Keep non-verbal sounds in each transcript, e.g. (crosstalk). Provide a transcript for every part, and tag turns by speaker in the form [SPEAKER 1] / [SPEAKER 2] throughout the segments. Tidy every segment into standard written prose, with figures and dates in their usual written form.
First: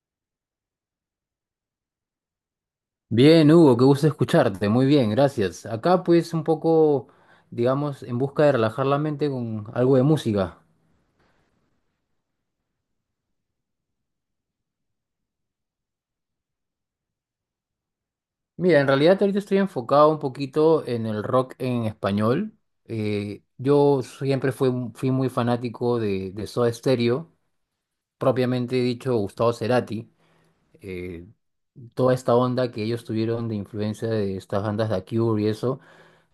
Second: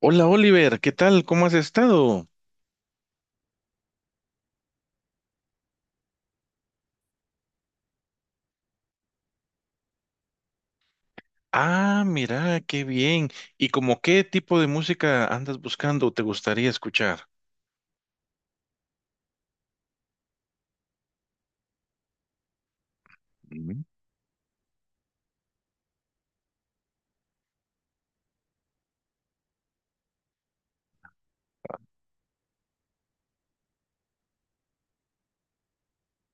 [SPEAKER 1] Hola Oliver, ¿qué tal? ¿Cómo has estado?
[SPEAKER 2] Bien, Hugo, qué gusto escucharte. Muy bien, gracias. Acá pues un poco, digamos, en busca de relajar la mente con algo de música.
[SPEAKER 1] Ah, mira, qué bien. ¿Y como qué tipo de música andas buscando o te gustaría escuchar?
[SPEAKER 2] Mira, en realidad ahorita estoy enfocado un poquito en el rock en español.
[SPEAKER 1] Mm.
[SPEAKER 2] Yo siempre fui muy fanático de Soda Stereo, propiamente dicho Gustavo Cerati. Eh, Toda esta onda que ellos tuvieron de influencia de estas bandas de The Cure y eso.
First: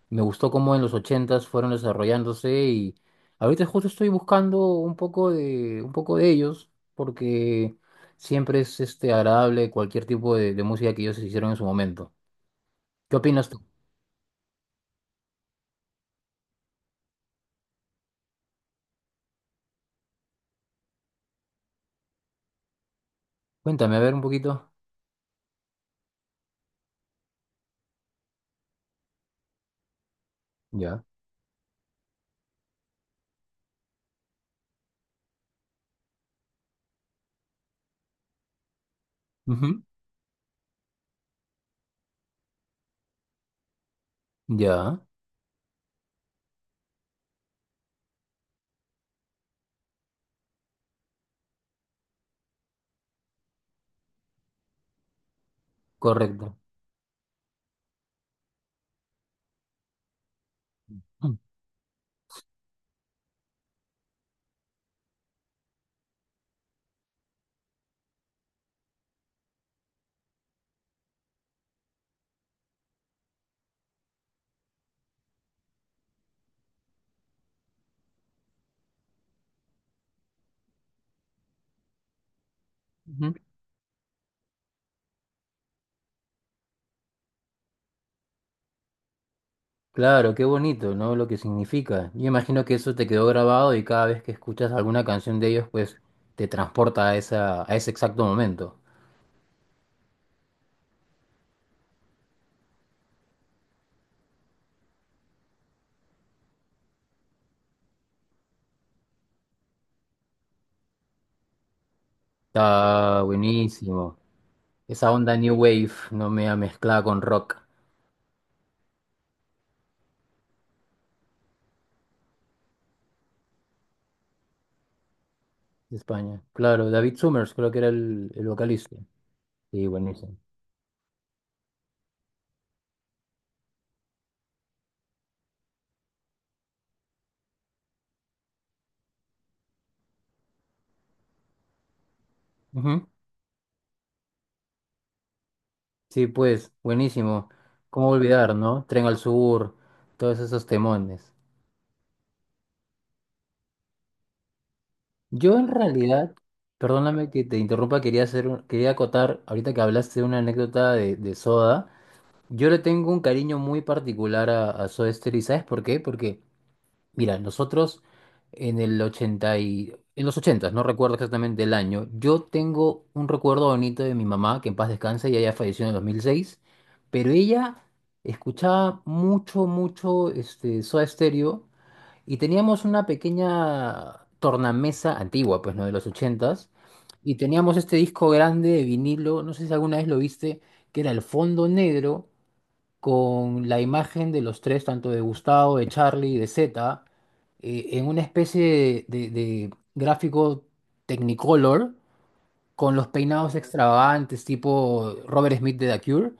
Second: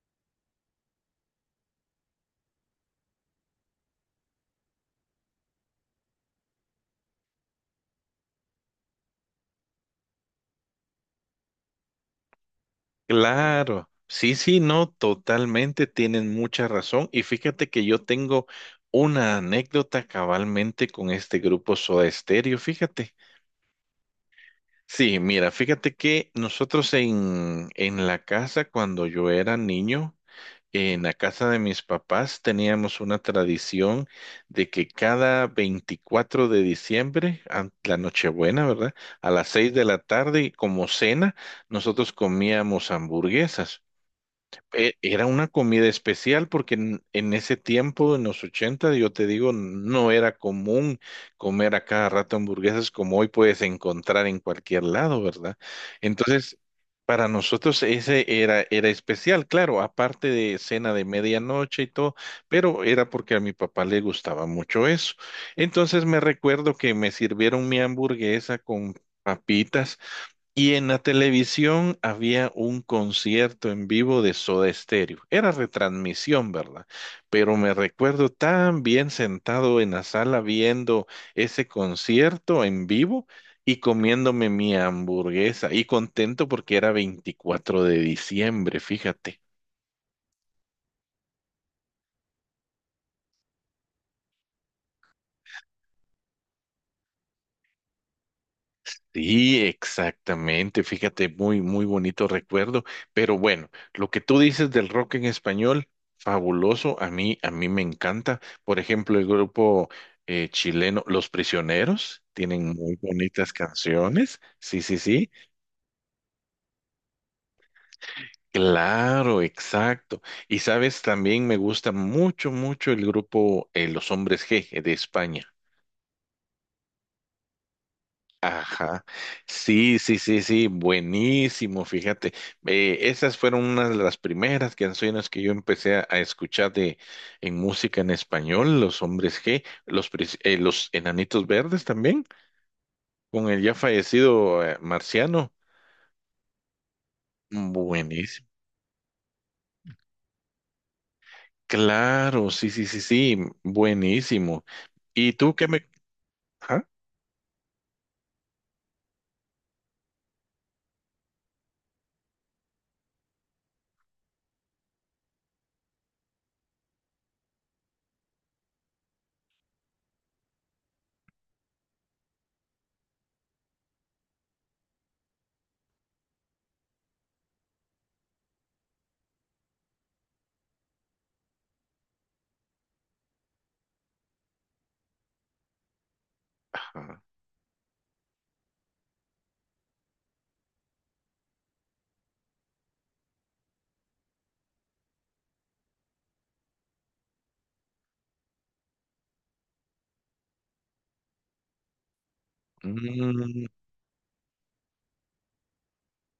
[SPEAKER 2] Me gustó cómo en los ochentas fueron desarrollándose y ahorita justo estoy buscando un poco de ellos porque siempre es agradable cualquier tipo de música que ellos hicieron en su momento. ¿Qué opinas tú?
[SPEAKER 1] Claro, sí, sí, no, totalmente, tienen mucha razón. Y fíjate que yo tengo una anécdota cabalmente con este grupo Soda Stereo, fíjate.
[SPEAKER 2] Cuéntame, a ver un poquito.
[SPEAKER 1] Sí, mira, fíjate que nosotros en la casa cuando yo era niño. En
[SPEAKER 2] Ya.
[SPEAKER 1] la casa de mis papás teníamos una tradición de que cada 24 de diciembre, la Nochebuena, ¿verdad? A las 6
[SPEAKER 2] Ujú.
[SPEAKER 1] de la tarde, y como cena, nosotros comíamos hamburguesas.
[SPEAKER 2] Ya,
[SPEAKER 1] Era una comida especial porque en ese tiempo, en los 80 yo te digo, no era común comer a cada rato hamburguesas como hoy puedes encontrar en cualquier lado, ¿verdad? Entonces,
[SPEAKER 2] correcto.
[SPEAKER 1] para nosotros ese era, era especial, claro, aparte de cena de
[SPEAKER 2] Mm.
[SPEAKER 1] medianoche y todo, pero era porque a mi papá le gustaba mucho eso. Entonces me recuerdo que me sirvieron mi hamburguesa con papitas, y en la televisión había un concierto en vivo de Soda Stereo. Era retransmisión, ¿verdad? Pero me recuerdo tan bien sentado en la sala viendo ese concierto en vivo
[SPEAKER 2] Ujú.
[SPEAKER 1] y comiéndome mi hamburguesa y contento porque era 24 de diciembre, fíjate.
[SPEAKER 2] Claro, qué bonito, ¿no? Lo que significa. Yo imagino que eso te quedó grabado y cada vez que escuchas alguna canción de ellos, pues te transporta a esa, a ese exacto momento.
[SPEAKER 1] Sí, exactamente. Fíjate, muy, muy bonito recuerdo. Pero bueno, lo que tú dices del rock en español, fabuloso. A mí me encanta. Por ejemplo, el grupo chileno Los Prisioneros tienen muy
[SPEAKER 2] Está
[SPEAKER 1] bonitas
[SPEAKER 2] buenísimo.
[SPEAKER 1] canciones. Sí, sí,
[SPEAKER 2] Esa
[SPEAKER 1] sí.
[SPEAKER 2] onda New Wave no me ha mezclado con rock
[SPEAKER 1] Claro, exacto. Y sabes, también me gusta mucho, mucho el grupo Los Hombres G de España.
[SPEAKER 2] de España. Claro, David Summers creo que era el vocalista.
[SPEAKER 1] Ajá,
[SPEAKER 2] Sí,
[SPEAKER 1] sí, sí,
[SPEAKER 2] buenísimo.
[SPEAKER 1] sí, sí, buenísimo, fíjate. Esas fueron unas de las primeras canciones que yo empecé a escuchar de en música en español, Los Hombres G, los Enanitos Verdes también,
[SPEAKER 2] Ujú.
[SPEAKER 1] con el ya fallecido Marciano.
[SPEAKER 2] Sí, pues, buenísimo.
[SPEAKER 1] Mm.
[SPEAKER 2] ¿Cómo
[SPEAKER 1] Buenísimo,
[SPEAKER 2] olvidar, no? Tren al Sur, todos esos temones.
[SPEAKER 1] claro, sí, sí, sí, sí, buenísimo. ¿Y tú
[SPEAKER 2] Yo
[SPEAKER 1] qué
[SPEAKER 2] en
[SPEAKER 1] me...
[SPEAKER 2] realidad,
[SPEAKER 1] ajá,
[SPEAKER 2] perdóname que te interrumpa, quería hacer, quería acotar, ahorita que hablaste de una anécdota de Soda, yo le tengo un cariño muy particular a Soda Stereo, ¿y sabes por qué? Porque mira, nosotros en el 80, y, en los 80, no recuerdo exactamente el año, yo tengo un recuerdo bonito de mi mamá, que en paz descanse, y ella falleció en el 2006, pero ella escuchaba mucho, mucho Soda Stereo y teníamos una pequeña tornamesa antigua, pues, ¿no? De los 80.
[SPEAKER 1] ajá,
[SPEAKER 2] Y teníamos este disco grande de vinilo, no sé si alguna vez lo viste, que era el fondo negro con la imagen de los tres, tanto de Gustavo, de Charlie y de Z, en una especie de gráfico Technicolor, con los peinados
[SPEAKER 1] mm,
[SPEAKER 2] extravagantes, tipo Robert Smith de The Cure,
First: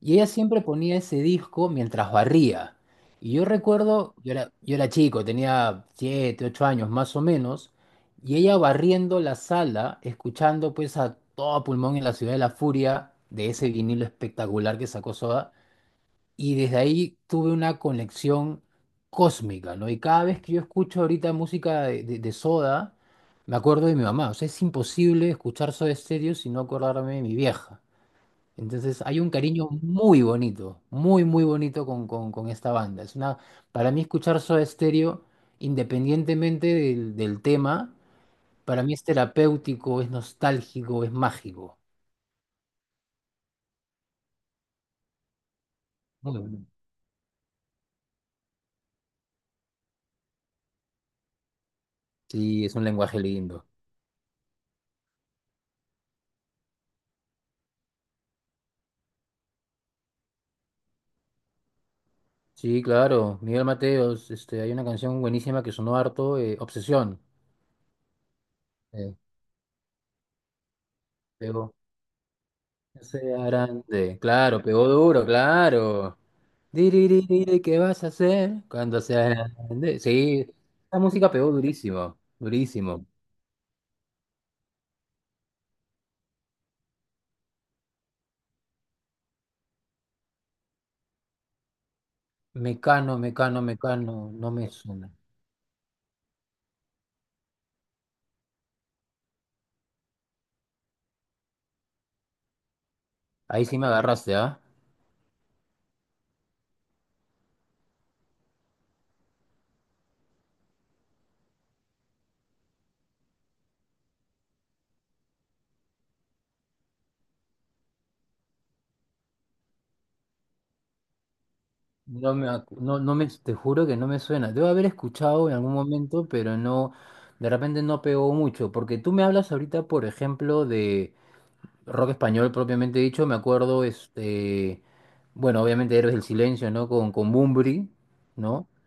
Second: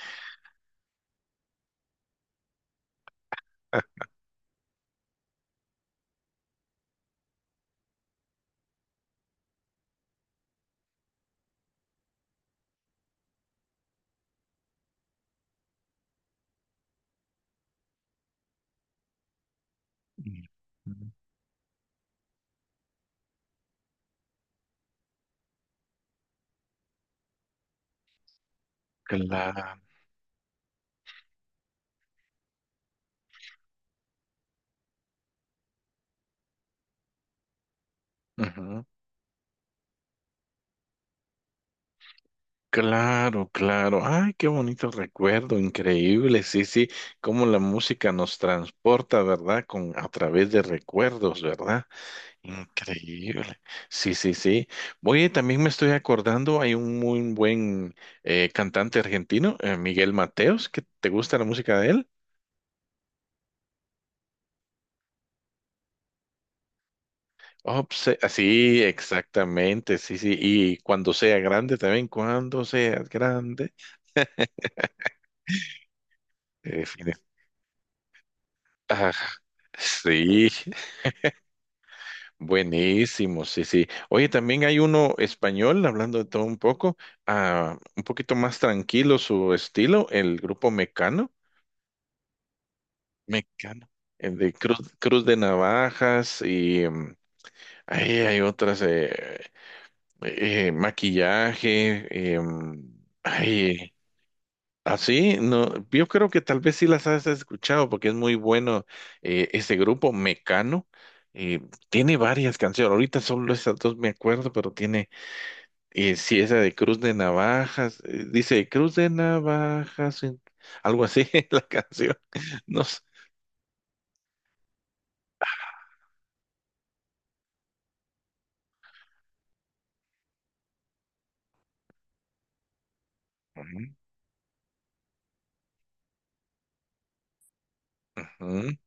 [SPEAKER 2] y ella siempre ponía ese disco mientras barría. Y yo
[SPEAKER 1] ah.
[SPEAKER 2] recuerdo, yo era chico, tenía 7 8 años más o menos, y ella barriendo la sala, escuchando pues a todo pulmón en la ciudad de la furia de ese vinilo espectacular que sacó Soda. Y desde ahí tuve una conexión cósmica, ¿no? Y cada vez
[SPEAKER 1] Mm,
[SPEAKER 2] que yo escucho
[SPEAKER 1] mm.
[SPEAKER 2] ahorita música de Soda, me acuerdo de mi mamá. O sea, es imposible escuchar Soda Stereo sin no acordarme de mi vieja. Entonces hay un
[SPEAKER 1] Claro,
[SPEAKER 2] cariño muy bonito, muy, muy bonito con esta banda. Para mí escuchar Soda Stereo, independientemente del tema, para
[SPEAKER 1] ujú,
[SPEAKER 2] mí es terapéutico, es nostálgico, es mágico.
[SPEAKER 1] claro, claro. Ay, qué bonito recuerdo,
[SPEAKER 2] Muy
[SPEAKER 1] increíble. Sí,
[SPEAKER 2] bueno.
[SPEAKER 1] sí, cómo la música nos transporta, ¿verdad? Con a través de recuerdos, ¿verdad?
[SPEAKER 2] Sí, es un lenguaje
[SPEAKER 1] Increíble.
[SPEAKER 2] lindo.
[SPEAKER 1] Sí, sí, sí. Oye, también me estoy acordando, hay un muy buen cantante argentino, Miguel Mateos, que te gusta la música de él.
[SPEAKER 2] Sí, claro, Miguel Mateos, hay una canción buenísima que sonó harto, Obsesión.
[SPEAKER 1] Oh, pues, sí,
[SPEAKER 2] Eh,
[SPEAKER 1] exactamente, sí, sí. Y cuando sea
[SPEAKER 2] Pegó.
[SPEAKER 1] grande también, cuando seas
[SPEAKER 2] Ese
[SPEAKER 1] grande.
[SPEAKER 2] grande, claro, pegó duro, claro.
[SPEAKER 1] eh, fin-
[SPEAKER 2] Diriririri, ¿qué vas a hacer cuando
[SPEAKER 1] ah,
[SPEAKER 2] sea grande? Sí,
[SPEAKER 1] sí,
[SPEAKER 2] la música pegó durísimo, durísimo.
[SPEAKER 1] buenísimo, sí, sí. Oye, también hay uno español, hablando de todo un poco, ah, un poquito más tranquilo su estilo, el grupo Mecano.
[SPEAKER 2] Mecano, mecano,
[SPEAKER 1] Mecano,
[SPEAKER 2] mecano,
[SPEAKER 1] el
[SPEAKER 2] no
[SPEAKER 1] de
[SPEAKER 2] me
[SPEAKER 1] Cruz,
[SPEAKER 2] suena.
[SPEAKER 1] Cruz de Navajas y mm, ahí hay otras, maquillaje,
[SPEAKER 2] Ahí sí me
[SPEAKER 1] ay,
[SPEAKER 2] agarraste, ¿ah?
[SPEAKER 1] así, no, yo creo que tal vez sí las has escuchado porque es muy bueno ese grupo Mecano. eh, Tiene varias canciones, ahorita solo esas dos me acuerdo, pero tiene, sí, esa de Cruz de Navajas, dice Cruz de Navajas, algo así, (laughs) la canción,
[SPEAKER 2] No me,
[SPEAKER 1] no sé.
[SPEAKER 2] no, te juro que no me suena. Debo haber escuchado en algún momento, pero no, de repente no pegó mucho, porque tú me hablas ahorita, por ejemplo, de rock español propiamente dicho, me acuerdo,
[SPEAKER 1] Ujú.
[SPEAKER 2] bueno, obviamente Héroes del Silencio, ¿no? Con Bunbury, ¿no?
[SPEAKER 1] Ujú.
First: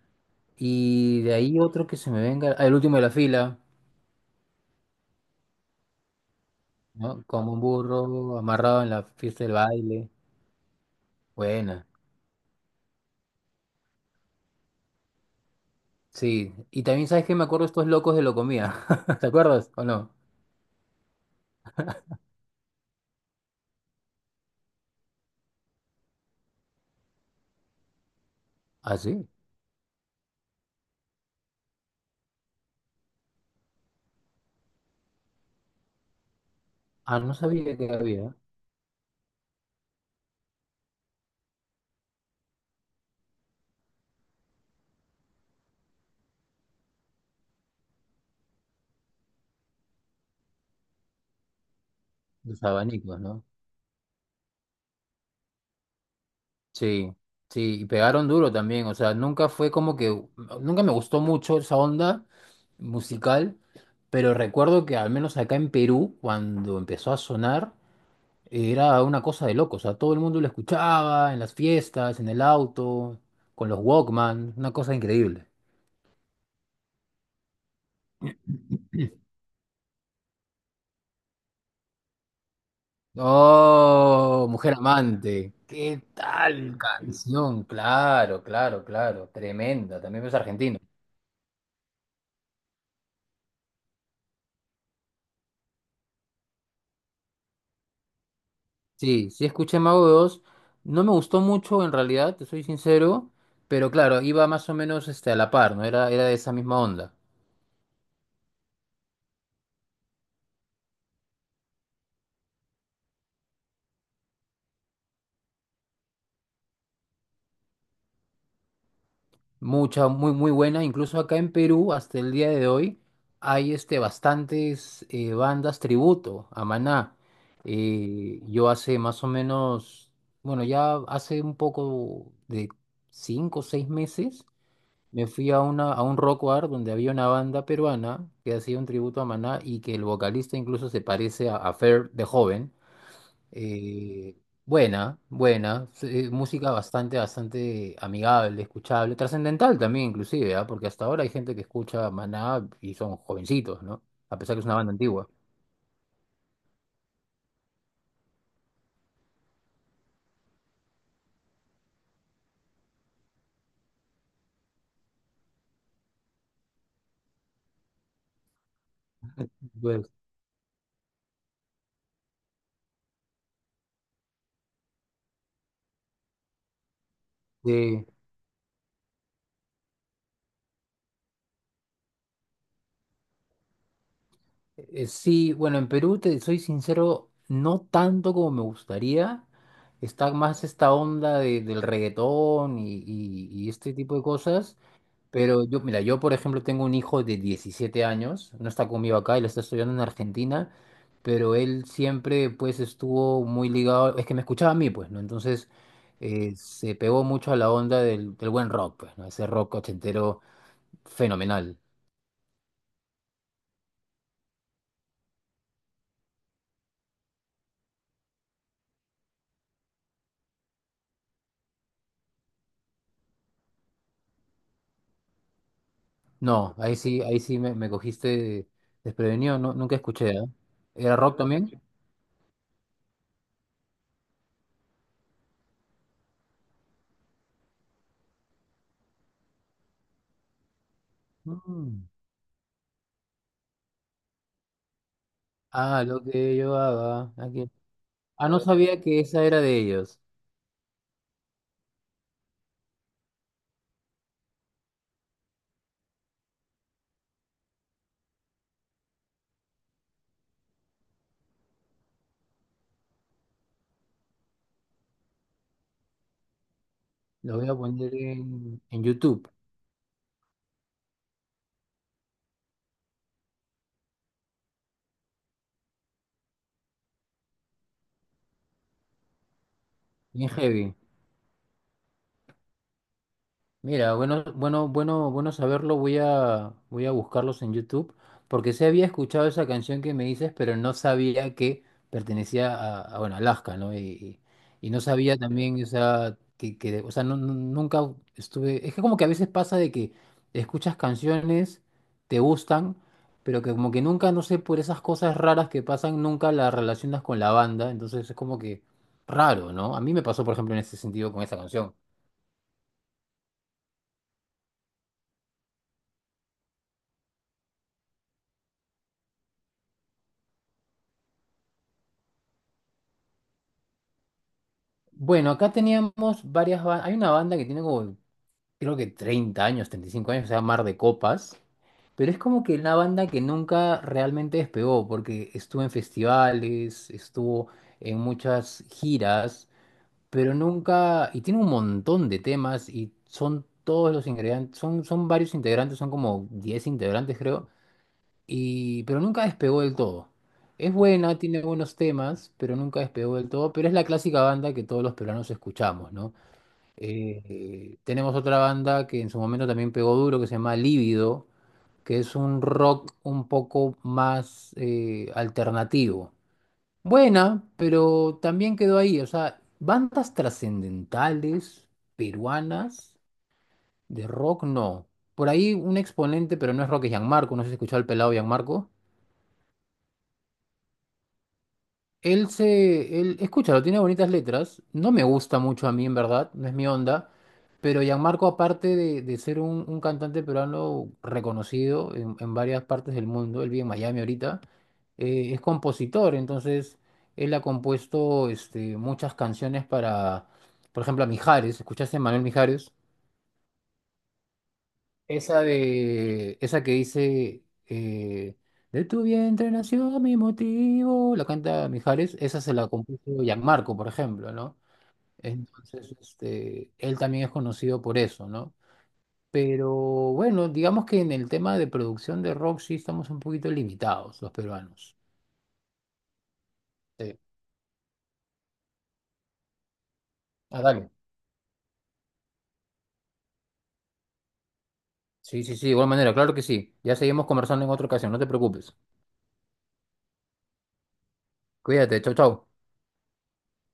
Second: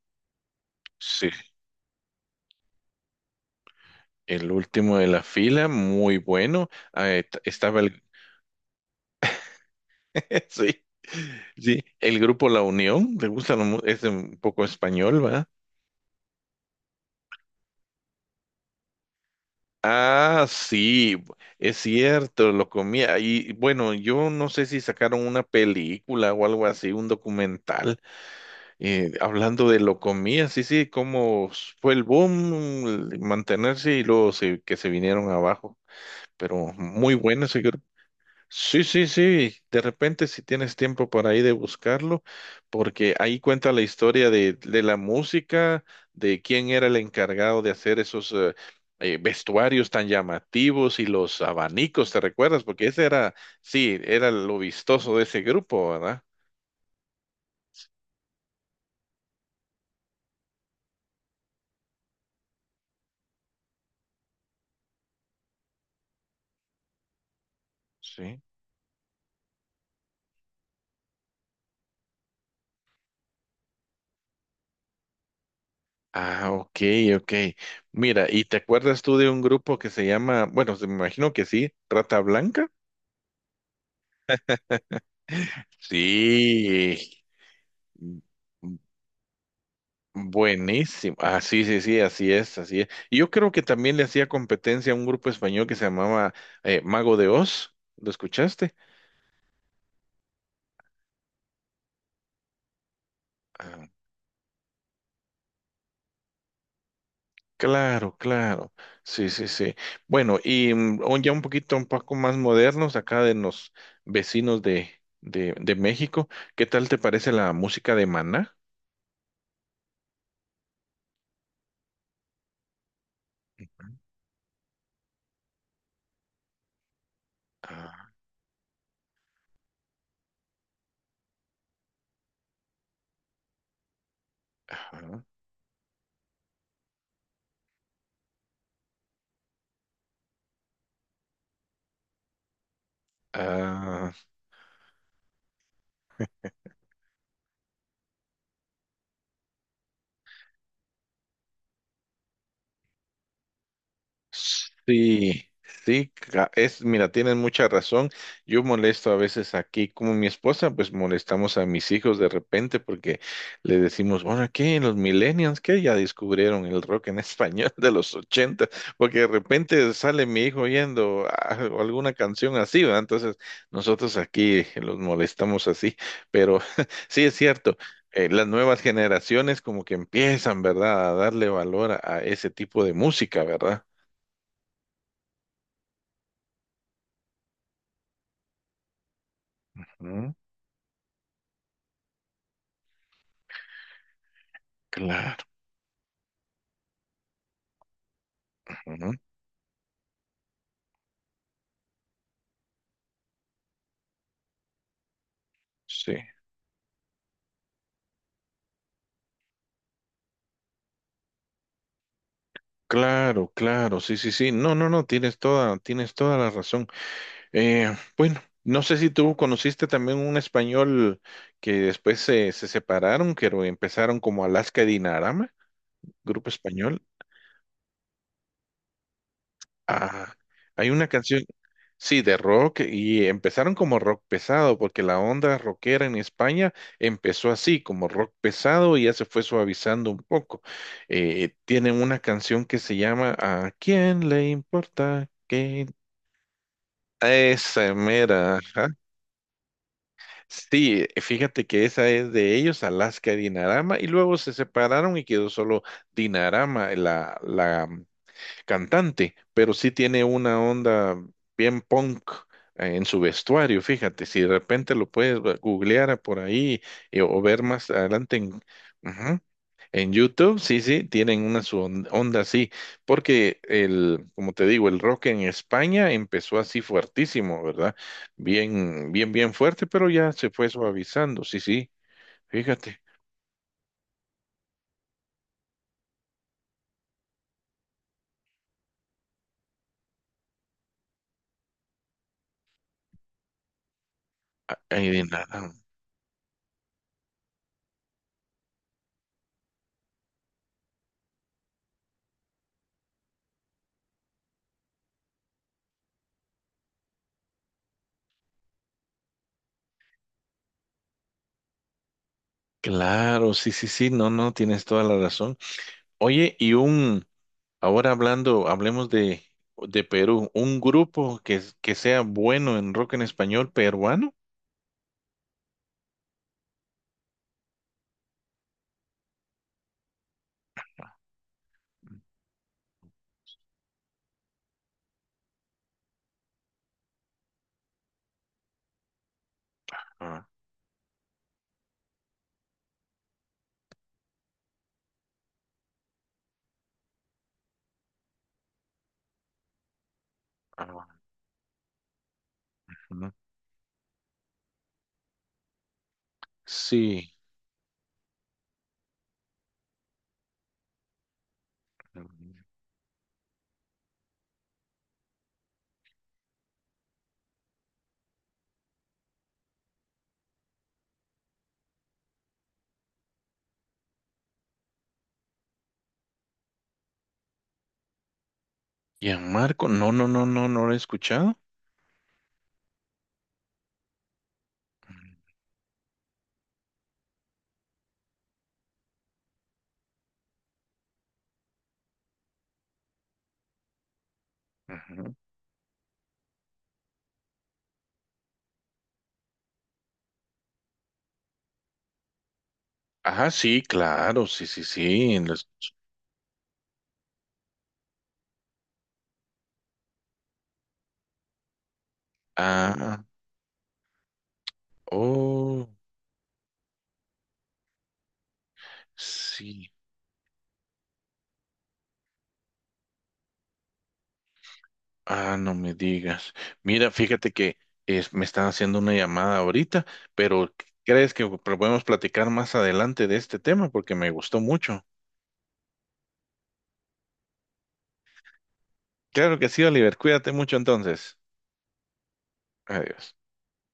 [SPEAKER 2] Y
[SPEAKER 1] Sí,
[SPEAKER 2] de ahí otro que se me venga, ah, El último de la fila,
[SPEAKER 1] El último de la fila, muy bueno. Ah,
[SPEAKER 2] ¿no? Como un
[SPEAKER 1] estaba el...
[SPEAKER 2] burro amarrado en la fiesta del baile.
[SPEAKER 1] (laughs) Sí, sí,
[SPEAKER 2] Buena,
[SPEAKER 1] el grupo La Unión, le gusta, es un poco español, ¿va?
[SPEAKER 2] sí. Y también, ¿sabes qué? Me acuerdo de estos locos de Locomía, (laughs) ¿te acuerdas o no?
[SPEAKER 1] Ah, sí, es cierto, lo comía. Y bueno, yo no sé si sacaron una película o algo así, un documental,
[SPEAKER 2] Ah, sí.
[SPEAKER 1] hablando de lo comía, sí, sí, cómo fue el boom, el mantenerse y luego que se vinieron abajo. Pero muy
[SPEAKER 2] Ah, no
[SPEAKER 1] bueno ese
[SPEAKER 2] sabía
[SPEAKER 1] grupo.
[SPEAKER 2] que había
[SPEAKER 1] Sí, sí, sí. De repente, si tienes tiempo por ahí de buscarlo, porque ahí cuenta la historia de la música, de quién era el encargado de hacer esos vestuarios tan llamativos y los abanicos, ¿te recuerdas?
[SPEAKER 2] los
[SPEAKER 1] Porque ese
[SPEAKER 2] abanicos,
[SPEAKER 1] era,
[SPEAKER 2] ¿no?
[SPEAKER 1] sí, era lo vistoso de ese grupo, ¿verdad?
[SPEAKER 2] Sí, sí, y pegaron duro también, o sea, nunca fue como que, nunca me gustó mucho esa onda musical, pero recuerdo que al menos acá en Perú, cuando empezó a sonar,
[SPEAKER 1] Sí.
[SPEAKER 2] era una cosa de loco, o sea, todo el mundo lo escuchaba en las fiestas, en el auto, con los Walkman, una cosa increíble.
[SPEAKER 1] Ah, ok, ok. Mira, ¿y te acuerdas tú de un grupo que se llama, bueno, me imagino que sí, Rata Blanca?
[SPEAKER 2] Oh, Mujer Amante, ¿qué tal
[SPEAKER 1] Sí.
[SPEAKER 2] canción? Claro, claro, claro, tremenda, también es argentina.
[SPEAKER 1] Buenísimo. Ah, sí, sí, sí, así es, así es. Y yo creo que también le hacía competencia a un grupo español que se llamaba Mago de Oz. ¿Lo escuchaste?
[SPEAKER 2] Sí, sí escuché Mago de Oz. No me gustó mucho en realidad, te soy sincero,
[SPEAKER 1] Ah,
[SPEAKER 2] pero claro, iba más o menos a la par, ¿no? Era de esa misma onda.
[SPEAKER 1] claro, claro. Sí, sí, sí. Bueno, y mm, ya un poquito, un poco más modernos, acá de los vecinos de, de México. ¿Qué tal te parece la música de Maná?
[SPEAKER 2] Mucha, muy, muy buena. Incluso acá en Perú, hasta el día de hoy, hay bastantes bandas tributo a Maná.
[SPEAKER 1] Ah,
[SPEAKER 2] Yo hace más o menos, bueno, ya hace un poco de 5 o 6 meses.
[SPEAKER 1] ajá.
[SPEAKER 2] Me fui a, a un rock bar donde había una banda peruana que hacía un tributo a Maná y que el vocalista incluso se parece a Fer de joven.
[SPEAKER 1] Ah,
[SPEAKER 2] Eh, Buena, buena, música bastante, bastante amigable, escuchable, trascendental también inclusive, ¿ah? Porque hasta ahora hay gente que escucha Maná y son jovencitos, ¿no? A pesar que es una banda antigua.
[SPEAKER 1] sí, sí, es, mira, tienen mucha razón. Yo molesto a veces aquí, como mi esposa, pues molestamos a mis hijos de repente porque le decimos, bueno, ¿qué? Los millennials, ¿qué? Ya descubrieron el rock en (laughs) español de los 80, porque de repente
[SPEAKER 2] Pues,
[SPEAKER 1] sale mi hijo oyendo alguna canción así, ¿verdad? Entonces nosotros aquí los molestamos así, pero (laughs) sí es cierto.
[SPEAKER 2] sí.
[SPEAKER 1] Las nuevas generaciones como que empiezan, ¿verdad?, a darle valor a ese tipo de música, ¿verdad?
[SPEAKER 2] Sí, bueno, en Perú, te soy sincero, no tanto como me gustaría.
[SPEAKER 1] Mm.
[SPEAKER 2] Está más esta onda del reggaetón y este tipo de cosas.
[SPEAKER 1] Claro,
[SPEAKER 2] Pero yo, mira, yo por ejemplo tengo un hijo de 17 años, no está
[SPEAKER 1] ujú,
[SPEAKER 2] conmigo acá, él está estudiando en Argentina, pero él siempre pues estuvo muy ligado, es que me escuchaba a mí pues, ¿no? Entonces
[SPEAKER 1] sí,
[SPEAKER 2] se pegó mucho a la onda del buen rock, pues, ¿no? Ese rock ochentero fenomenal.
[SPEAKER 1] claro, claro, sí, sí, sí. No, no, no, tienes toda la razón. Bueno, no sé si tú conociste también un español que después se, se separaron, que empezaron como Alaska y Dinarama, grupo
[SPEAKER 2] No,
[SPEAKER 1] español.
[SPEAKER 2] ahí sí me cogiste desprevenido, no, nunca escuché,
[SPEAKER 1] Ah,
[SPEAKER 2] ¿ah?
[SPEAKER 1] hay una
[SPEAKER 2] ¿Era rock
[SPEAKER 1] canción.
[SPEAKER 2] también?
[SPEAKER 1] Sí, de rock y empezaron como rock pesado, porque la onda rockera en España empezó así, como rock pesado y ya se fue suavizando un poco. Tienen
[SPEAKER 2] Mm.
[SPEAKER 1] una canción que se llama ¿A quién le importa que
[SPEAKER 2] Ah, lo que llevaba aquí.
[SPEAKER 1] esa
[SPEAKER 2] Ah,
[SPEAKER 1] mera?
[SPEAKER 2] no
[SPEAKER 1] Ajá.
[SPEAKER 2] sabía que esa era de ellos.
[SPEAKER 1] Sí, fíjate que esa es de ellos, Alaska y Dinarama, y luego se separaron y quedó solo Dinarama, la cantante, pero sí tiene una onda bien punk en su vestuario, fíjate, si de repente lo puedes googlear por ahí o
[SPEAKER 2] Lo
[SPEAKER 1] ver
[SPEAKER 2] voy a
[SPEAKER 1] más
[SPEAKER 2] poner
[SPEAKER 1] adelante en,
[SPEAKER 2] en,
[SPEAKER 1] ujú,
[SPEAKER 2] YouTube,
[SPEAKER 1] en YouTube, sí, sí, tienen una su onda así, porque el, como te digo, el rock en España empezó así fuertísimo, ¿verdad? Bien, bien, bien fuerte, pero ya se
[SPEAKER 2] bien
[SPEAKER 1] fue
[SPEAKER 2] heavy.
[SPEAKER 1] suavizando, sí, sí, fíjate.
[SPEAKER 2] Mira, bueno, bueno, bueno, bueno saberlo. Voy a buscarlos en YouTube porque sí había escuchado esa canción que me dices, pero no sabía que pertenecía a, bueno, Alaska, ¿no? Y no
[SPEAKER 1] Ay, de
[SPEAKER 2] sabía
[SPEAKER 1] nada.
[SPEAKER 2] también, o sea, o sea, nunca estuve. Es que como que a veces pasa de que escuchas canciones, te gustan, pero que como que nunca, no sé, por esas cosas raras que pasan, nunca las relacionas con la banda. Entonces es como que raro, ¿no? A mí me pasó, por ejemplo, en ese sentido con esa canción.
[SPEAKER 1] Claro, sí, sí, sí, no, no, tienes toda la razón. Oye, y un, ahora hablando, hablemos de Perú, un grupo que sea bueno en rock en español peruano.
[SPEAKER 2] Bueno, acá teníamos varias bandas. Hay una banda que tiene como, creo que 30 años, 35 años, se llama Mar de Copas. Pero es como que una banda que nunca realmente despegó, porque estuvo en festivales, estuvo en muchas giras,
[SPEAKER 1] Ah,
[SPEAKER 2] pero nunca. Y tiene un montón de temas y son todos los ingredientes, son varios integrantes, son como 10 integrantes, creo. Y, pero nunca despegó del todo. Es
[SPEAKER 1] ah,
[SPEAKER 2] buena, tiene buenos temas, pero nunca
[SPEAKER 1] ujú.
[SPEAKER 2] despegó del todo. Pero es la clásica banda que todos los peruanos escuchamos, ¿no?
[SPEAKER 1] Sí.
[SPEAKER 2] Tenemos otra banda que en su momento también pegó duro, que se llama Lívido, que es un rock un poco más alternativo. Buena, pero también quedó ahí. O sea, bandas trascendentales peruanas de rock, no. Por ahí un exponente, pero no es rock, es Gianmarco. No sé si has escuchado el pelado Gianmarco.
[SPEAKER 1] Marco, no, no, no, no, no lo he escuchado.
[SPEAKER 2] Él se, él, escúchalo, tiene bonitas letras. No me gusta mucho a mí, en verdad, no es mi onda. Pero Gianmarco, aparte de ser un cantante peruano reconocido en varias partes del mundo, él vive en Miami ahorita,
[SPEAKER 1] Ujú.
[SPEAKER 2] es compositor. Entonces, él ha compuesto muchas canciones para, por ejemplo, a Mijares. ¿Escuchaste a Manuel Mijares?
[SPEAKER 1] Ah, sí, claro, sí, sí, sí. En los...
[SPEAKER 2] Esa que dice, de tu vientre nació mi motivo, la canta Mijares, esa se la
[SPEAKER 1] Ah,
[SPEAKER 2] compuso Gianmarco, por ejemplo, ¿no?
[SPEAKER 1] oh,
[SPEAKER 2] Entonces, él también es conocido por eso, ¿no? Pero
[SPEAKER 1] sí.
[SPEAKER 2] bueno, digamos que en el tema de producción de rock sí estamos un poquito limitados los peruanos.
[SPEAKER 1] Ah, no me digas. Mira,
[SPEAKER 2] Sí.
[SPEAKER 1] fíjate que me están haciendo una llamada ahorita, pero
[SPEAKER 2] Ah, dale.
[SPEAKER 1] ¿crees que podemos platicar más adelante de este tema? Porque me gustó mucho.
[SPEAKER 2] Sí, sí, sí, de igual manera, claro que sí. Ya seguimos conversando en otra ocasión, no te preocupes.
[SPEAKER 1] Claro que sí, Oliver. Cuídate mucho entonces.
[SPEAKER 2] Cuídate, chau, chau.
[SPEAKER 1] Adiós.